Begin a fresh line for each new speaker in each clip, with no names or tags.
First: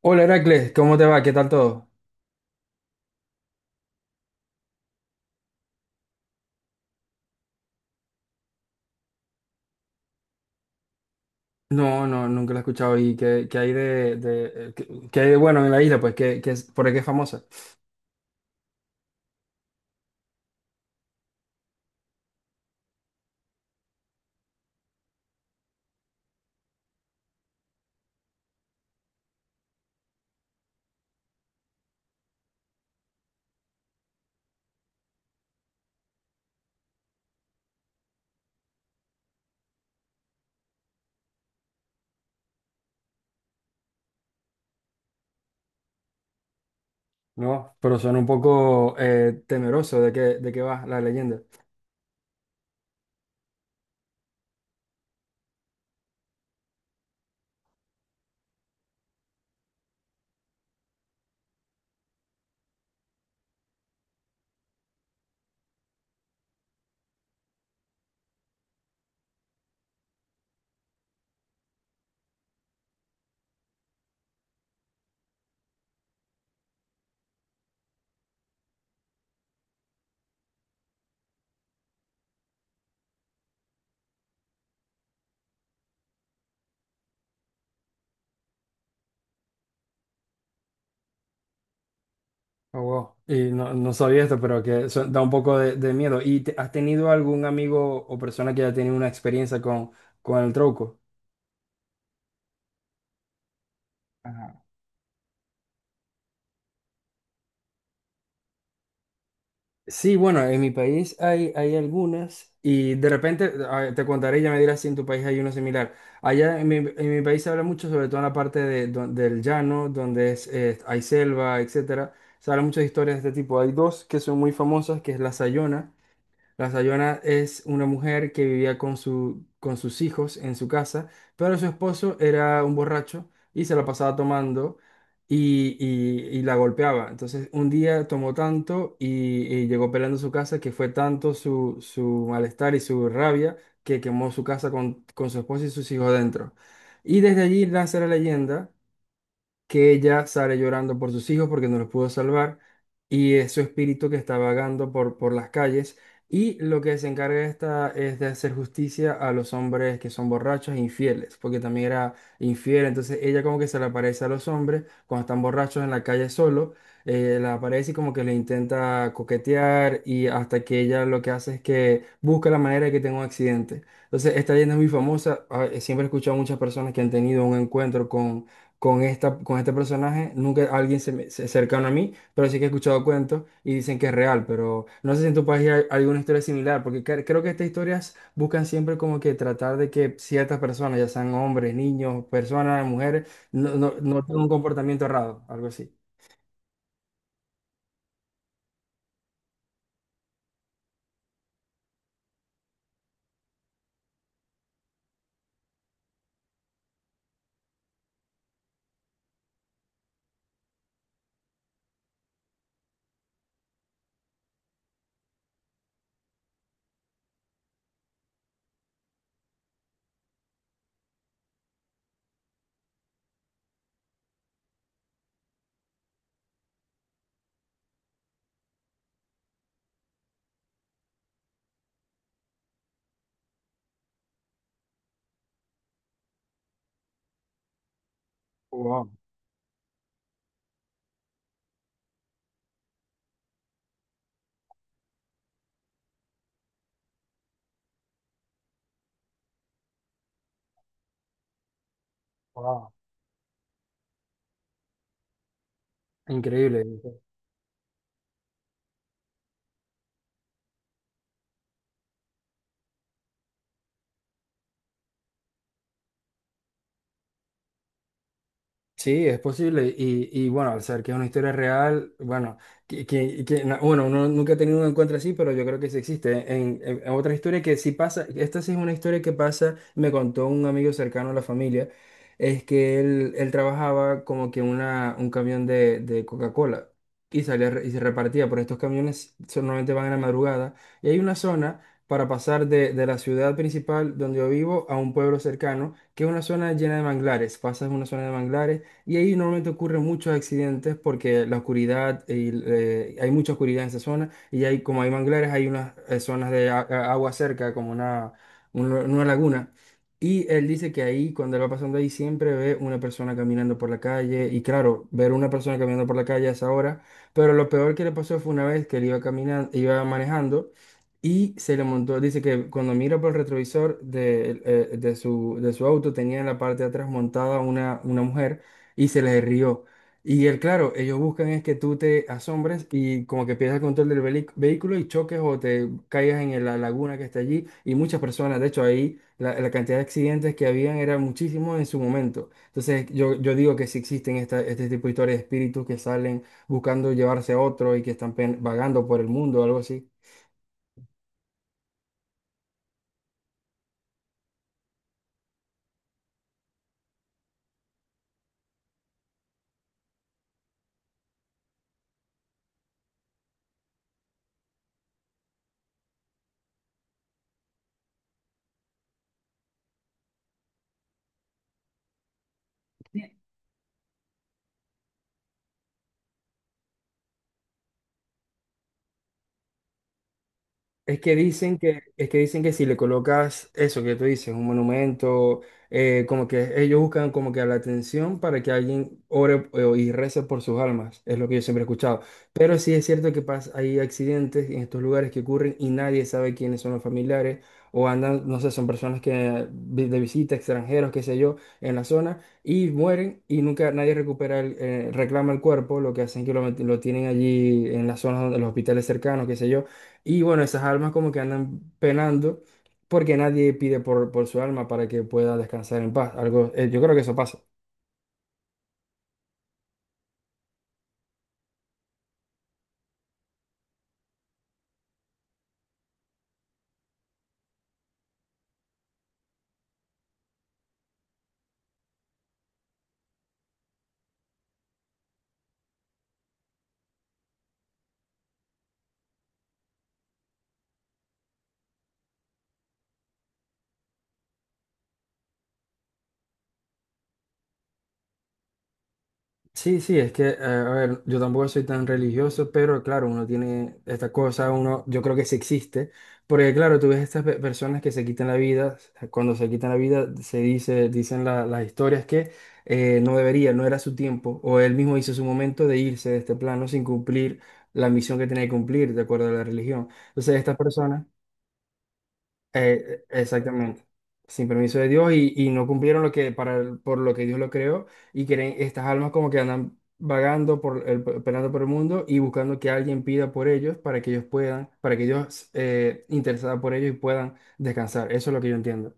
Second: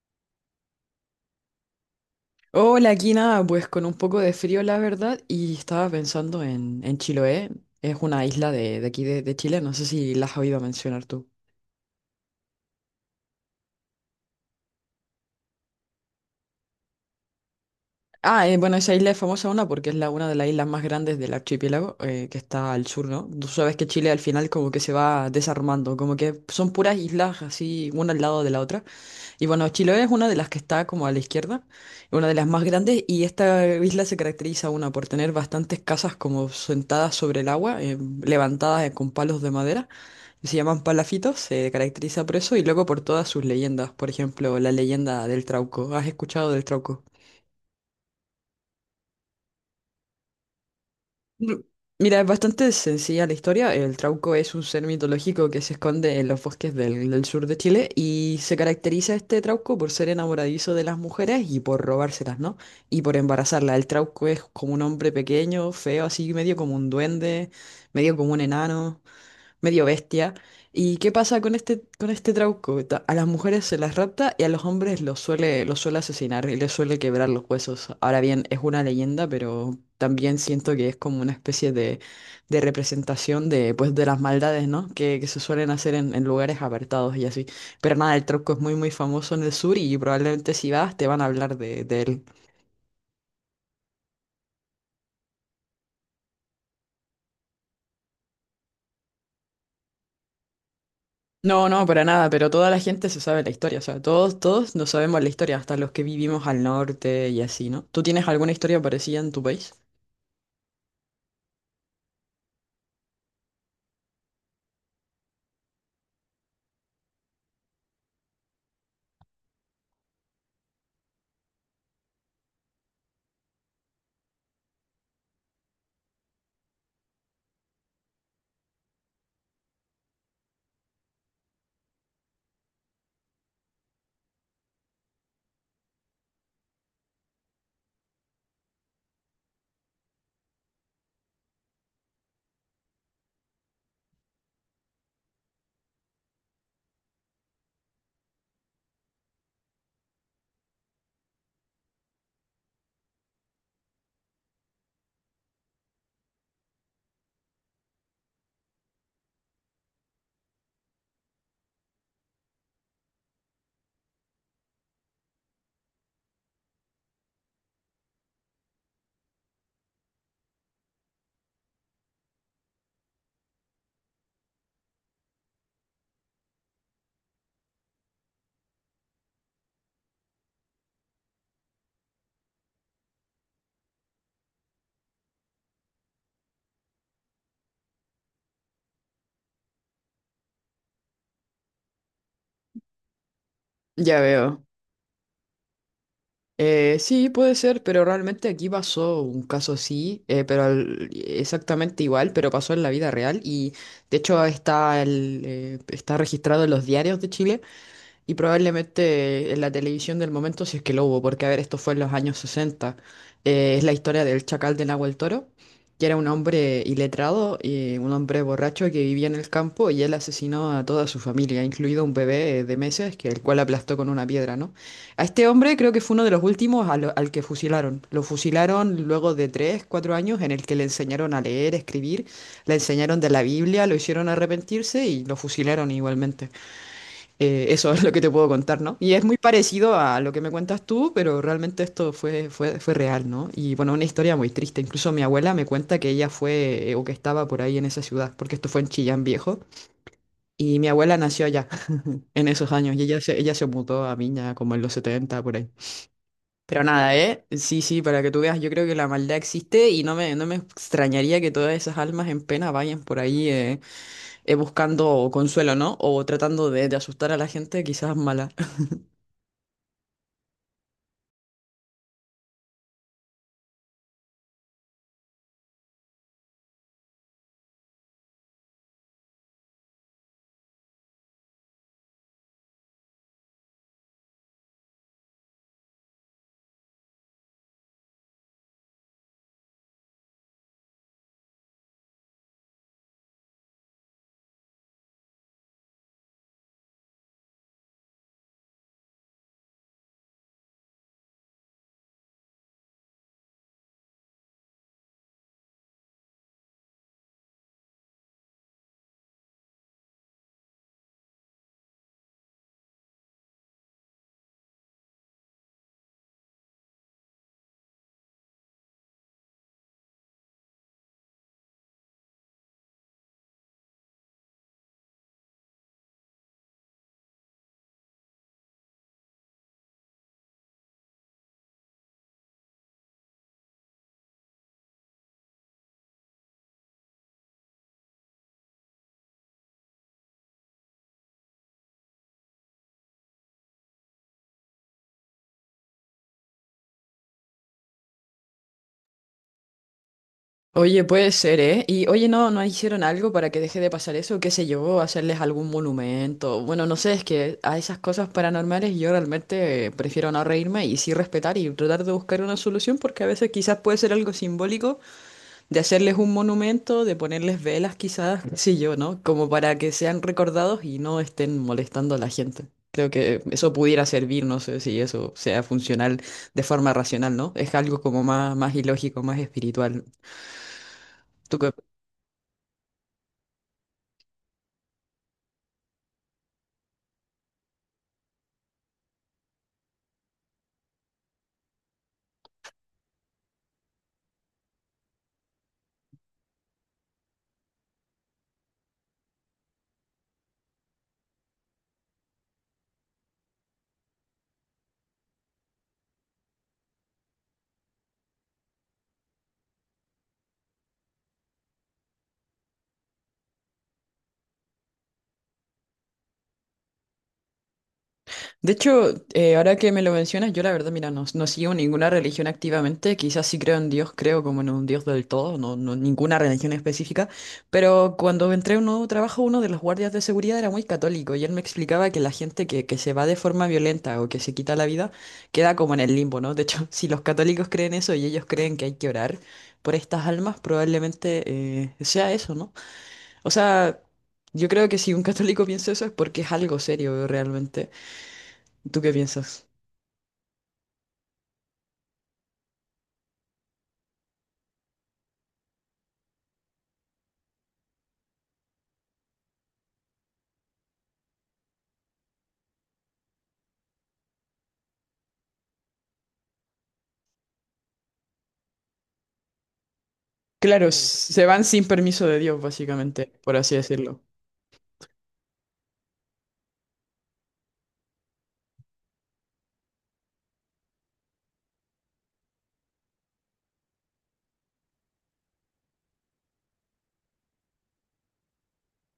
Hola Heracles, ¿cómo te va? ¿Qué tal todo?
Hola, aquí nada, pues con un poco de frío, la verdad, y estaba pensando en Chiloé, es una isla de aquí de Chile, no sé si la has oído mencionar tú.
No, no, nunca lo he escuchado. ¿Y qué hay de qué hay de bueno en la isla? Pues ¿qué es, por qué es famosa?
Bueno, esa isla es famosa una porque es una de las islas más grandes del archipiélago, que está al sur, ¿no? Tú sabes que Chile al final como que se va desarmando, como que son puras islas así, una al lado de la otra. Y bueno, Chiloé es una de las que está como a la izquierda, una de las más grandes, y esta isla se caracteriza, una, por tener bastantes casas como sentadas sobre el agua, levantadas con palos de madera, y se llaman palafitos, se caracteriza por eso, y luego por todas sus leyendas, por ejemplo, la leyenda del Trauco. ¿Has escuchado del Trauco?
No, pero suena un poco temeroso de de qué va la leyenda.
Mm, Mira, es bastante sencilla la historia. El Trauco es un ser mitológico que se esconde en los bosques del sur de Chile y se caracteriza este Trauco por ser enamoradizo de las mujeres y por robárselas, ¿no? Y por embarazarlas. El Trauco es como un hombre pequeño, feo, así medio como un duende, medio como un enano medio bestia. ¿Y qué pasa con este Trauco? A las mujeres se las rapta y a los hombres los suele asesinar y les suele quebrar los huesos. Ahora bien, es una leyenda, pero también siento que es como una especie de representación de, pues, de las maldades, ¿no? Que se suelen hacer en lugares apartados y así. Pero nada, el Trauco es muy, muy famoso en el sur y probablemente si vas te van a hablar de él.
Oh, wow. Y no, no sabía esto, pero da un poco de miedo. ¿Y has tenido algún amigo o persona que haya tenido una experiencia con el truco?
No, no, para nada, pero toda la gente se sabe la historia, o sea, todos nos sabemos la historia, hasta los que vivimos al norte y así, ¿no? ¿Tú tienes alguna historia parecida en tu país?
Sí, bueno, en mi país hay algunas y de repente te contaré y ya me dirás si en tu país hay uno similar. Allá en mi país se habla mucho, sobre todo en la parte de del llano, donde es, hay selva, etcétera. Se habla muchas historias de este tipo. Hay dos que son muy famosas, que es la Sayona. La Sayona es una mujer que vivía con con sus hijos en su casa, pero su esposo era un borracho y se la pasaba tomando y la golpeaba. Entonces un día tomó y llegó peleando a su casa, que fue tanto su malestar y su rabia que quemó su casa con su esposo y sus hijos dentro. Y desde allí nace la leyenda que ella sale llorando por sus hijos porque no los pudo salvar, y es su espíritu que está vagando por las calles, y lo que se encarga esta es de hacer justicia a los hombres que son borrachos e infieles, porque también era infiel. Entonces ella como que se le aparece a los hombres cuando están borrachos en la calle solo, la aparece y como que le intenta coquetear, y hasta que ella lo que hace es que busca la manera de que tenga un accidente. Entonces esta leyenda es muy famosa, siempre he escuchado a muchas personas que han tenido un encuentro con este personaje. Nunca alguien cercano a mí, pero sí que he escuchado cuentos y dicen que es real, pero no sé si en tu país hay alguna historia similar, porque creo que estas historias buscan siempre como que tratar de que ciertas personas, ya sean hombres, niños, personas, mujeres,
Ya
no tengan un
veo.
comportamiento errado, algo así.
Sí, puede ser, pero realmente aquí pasó un caso así, pero exactamente igual, pero pasó en la vida real y de hecho está, está registrado en los diarios de Chile. Y probablemente en la televisión del momento, si es que lo hubo, porque a ver, esto fue en los años 60 es la historia del chacal de Nahuel Toro, que era un hombre iletrado y un hombre borracho que vivía en el campo y él asesinó a toda su familia, incluido un bebé de meses, que el cual aplastó con una piedra, ¿no? A este hombre creo que fue uno de los últimos al que fusilaron. Lo fusilaron luego de tres, cuatro años en el que le enseñaron a leer, escribir, le enseñaron de la Biblia, lo hicieron arrepentirse y lo fusilaron igualmente. Eso es lo que te puedo contar, ¿no?
Wow,
Y es muy parecido a lo que me cuentas tú, pero realmente esto fue real, ¿no? Y bueno, una historia muy triste. Incluso mi abuela me cuenta que ella fue o que estaba por ahí en esa ciudad, porque esto fue en Chillán Viejo. Y mi abuela nació allá en esos
wow.
años y ella se mudó a Viña como en los 70 por ahí.
Increíble.
Pero nada, ¿eh? Sí, sí, para que tú veas, yo creo que la maldad existe y no me extrañaría que todas esas almas en pena vayan por ahí buscando consuelo, ¿no? O tratando de asustar a la gente, quizás mala.
Sí, es posible. Y bueno, al ser que es una historia real, bueno, bueno, uno nunca ha tenido un encuentro así, pero yo creo que sí existe. En, en otra historia que sí pasa, esta sí es una historia que pasa, me contó un amigo cercano a la familia. Es que él trabajaba como que un camión de Coca-Cola y se repartía, pero estos camiones solamente van en la madrugada, y hay una zona para pasar de la ciudad principal donde yo vivo a un pueblo cercano, que es una zona llena de manglares. Pasas una zona de manglares y ahí normalmente ocurren muchos accidentes porque la oscuridad, y, hay mucha oscuridad en esa zona, y hay, como hay manglares, hay unas zonas de agua cerca, como una laguna. Y él dice que ahí, cuando él va pasando ahí, siempre ve una persona caminando por la calle. Y claro, ver una persona caminando por la calle a esa hora. Pero lo peor que le pasó fue una vez que él iba caminando, iba manejando, y se le montó. Dice que cuando mira por el retrovisor de su auto, tenía en la parte de atrás montada una mujer, y se le rió. Y él, claro, ellos buscan es que tú te asombres y como que pierdas el control del vehículo y choques o te caigas en la laguna que está allí. Y muchas personas, de hecho, ahí la cantidad de accidentes que habían era muchísimo en su momento. Entonces, yo digo que si existen este tipo de historias de espíritus que salen buscando llevarse a otro y que están vagando por el mundo o algo así.
Oye, puede ser, ¿eh? Y oye, ¿no hicieron algo para que deje de pasar eso? ¿Qué sé yo? ¿Hacerles algún monumento? Bueno, no sé, es que a esas cosas paranormales yo realmente prefiero no reírme y sí respetar y tratar de buscar una solución porque a veces quizás puede ser algo simbólico de hacerles un monumento, de ponerles velas quizás, qué sé yo, ¿no? Como para que sean recordados y no estén molestando a la gente. Creo que eso pudiera servir, no sé si eso sea funcional de forma racional, ¿no? Es algo como más, más ilógico, más espiritual.
Es que
¿Tú qué
dicen que, es que dicen que si le colocas eso que tú dices, un monumento, como que ellos buscan como que la atención para que alguien ore y rece por sus almas, es lo que yo siempre he escuchado. Pero sí es cierto que pasa, hay accidentes en estos lugares que ocurren y nadie sabe quiénes son los familiares, o andan, no sé, son personas que de visita, extranjeros, qué sé yo, en la zona, y mueren y nunca nadie recupera el, reclama el cuerpo. Lo que hacen que lo, lo tienen allí en las zonas donde los hospitales cercanos, qué sé yo, y bueno, esas almas como que andan penando porque nadie pide por su alma para que pueda descansar en paz. Algo, yo creo que eso pasa.
De hecho, ahora que me lo mencionas, yo la verdad, mira, no sigo ninguna religión activamente, quizás sí creo en Dios, creo como en un Dios del todo, no ninguna religión específica, pero cuando entré a un nuevo trabajo, uno de los guardias de seguridad era muy católico y él me explicaba que la gente que se va de forma violenta o que se quita la vida queda como en el limbo, ¿no? De hecho, si los católicos creen eso y ellos creen que hay que orar por estas almas, probablemente sea eso, ¿no? O sea... Yo creo que si un católico piensa eso es porque es algo serio realmente. ¿Tú qué piensas?
Sí, sí, es que, a ver, yo tampoco soy tan religioso, pero claro, uno tiene esta cosa, uno, yo creo que sí existe, porque claro, tú ves estas personas que se quitan la vida. Cuando se quitan la vida se dice, dicen las historias que no debería, no era su tiempo, o él mismo hizo su momento de irse de este plano sin cumplir la misión que tenía que cumplir, de acuerdo a la religión. Entonces, estas
Claro,
personas...
se van sin permiso de Dios, básicamente, por así
Exactamente.
decirlo.
Sin permiso de Dios, y no cumplieron lo que por lo que Dios lo creó, y creen estas almas como que andan vagando por el, pelando por el mundo y buscando que alguien pida por ellos, para que ellos puedan, para que Dios interesada por ellos y puedan descansar. Eso es lo que yo entiendo.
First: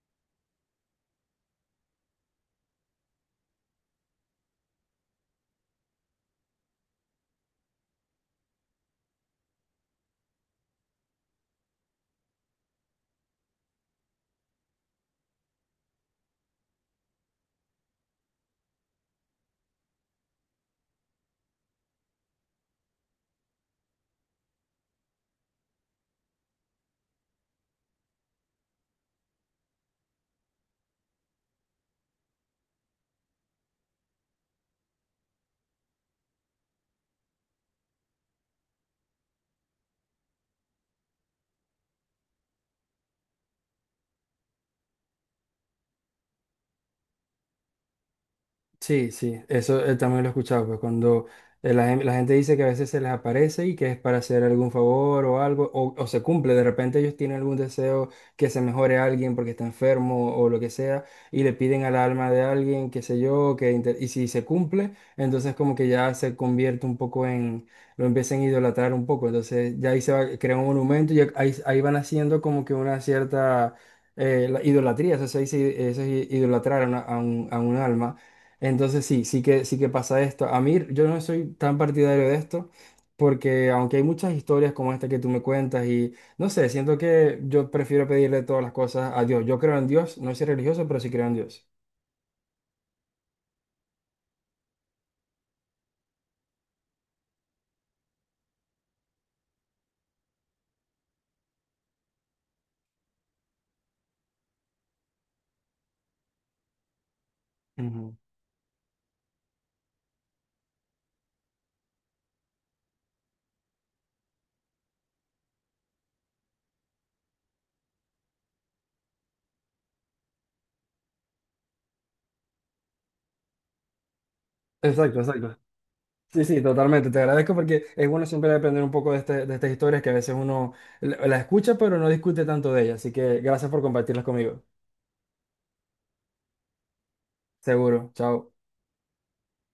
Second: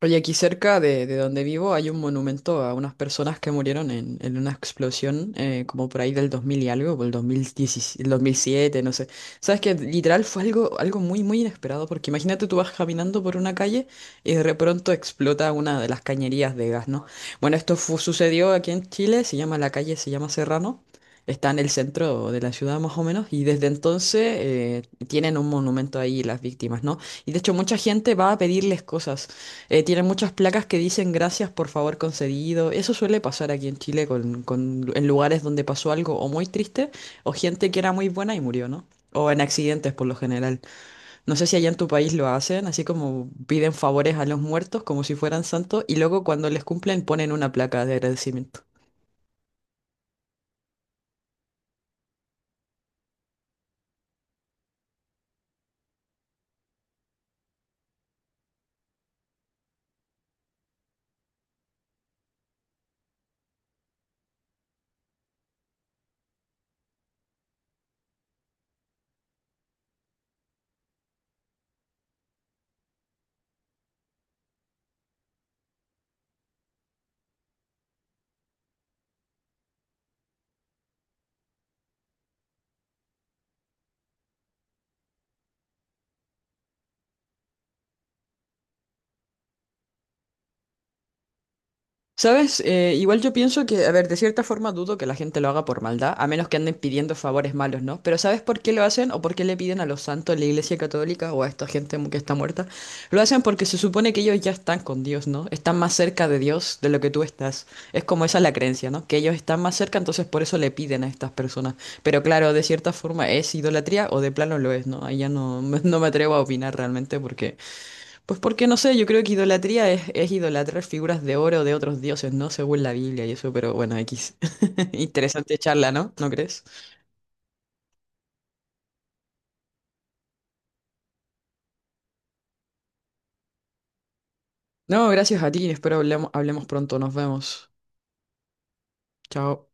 Oye, aquí cerca de donde vivo hay un monumento a unas personas que murieron en una explosión como por ahí del 2000 y algo, por el 2017, el 2007, no sé. Sabes que literal fue algo, algo muy, muy inesperado porque imagínate tú vas caminando por una calle y de pronto explota una de las cañerías de gas, ¿no? Bueno, esto sucedió aquí en Chile, se llama la calle, se llama Serrano. Está en el centro de la ciudad más o menos y desde entonces tienen un monumento ahí las víctimas, ¿no? Y de hecho mucha gente va a pedirles cosas. Tiene muchas placas que dicen gracias por favor concedido. Eso suele pasar aquí en Chile con, en lugares donde pasó algo o muy triste o gente que era muy buena y murió, ¿no? O en accidentes por lo general. No sé si allá en tu país lo hacen, así como piden favores a los muertos como si fueran santos y luego cuando les cumplen ponen una placa de agradecimiento.
Sí, sí, eso, también lo he escuchado, pues cuando la gente dice que a veces se les aparece y que es para hacer algún favor o algo, o se cumple, de repente ellos tienen algún deseo que se mejore a alguien porque está enfermo o lo que sea, y le piden al alma de alguien, qué sé yo, que y si se cumple, entonces como que ya se convierte un poco en, lo empiezan a idolatrar un poco, entonces ya ahí se va, crea un monumento y ahí, ahí van haciendo como que una cierta... la idolatría, eso se dice, eso es idolatrar a a un alma. Entonces sí, sí que pasa esto. A mí yo no soy tan partidario de esto porque aunque hay muchas historias como esta que tú me cuentas, y no sé, siento que yo prefiero pedirle todas las cosas a Dios. Yo creo en Dios, no soy religioso, pero sí creo en Dios.
¿Sabes? Igual yo pienso que, a ver, de cierta forma dudo que la gente lo haga por maldad, a menos que anden pidiendo favores malos, ¿no? Pero ¿sabes por qué lo hacen o por qué le piden a los santos, a la Iglesia Católica o a esta gente que está muerta? Lo hacen porque se supone que ellos ya están con Dios, ¿no? Están más cerca de Dios de lo que tú estás. Es
Ujú.
como esa la creencia, ¿no? Que ellos están más cerca, entonces por eso le piden a estas personas. Pero claro, de cierta forma es idolatría o de plano lo es, ¿no? Ahí ya no, no me atrevo a opinar realmente porque... Pues porque no sé, yo creo que idolatría es idolatrar figuras de oro de otros dioses, ¿no? Según la Biblia y eso, pero bueno, X.
Exacto, exacto.
Interesante charla, ¿no? ¿No
Sí, sí,
crees?
totalmente. Te agradezco porque es bueno siempre aprender un poco de, de estas historias que a veces uno la escucha pero no discute tanto de ellas. Así que gracias por compartirlas conmigo.
No, gracias a ti, espero hablemos pronto, nos vemos.
Seguro. Chao.
Chao.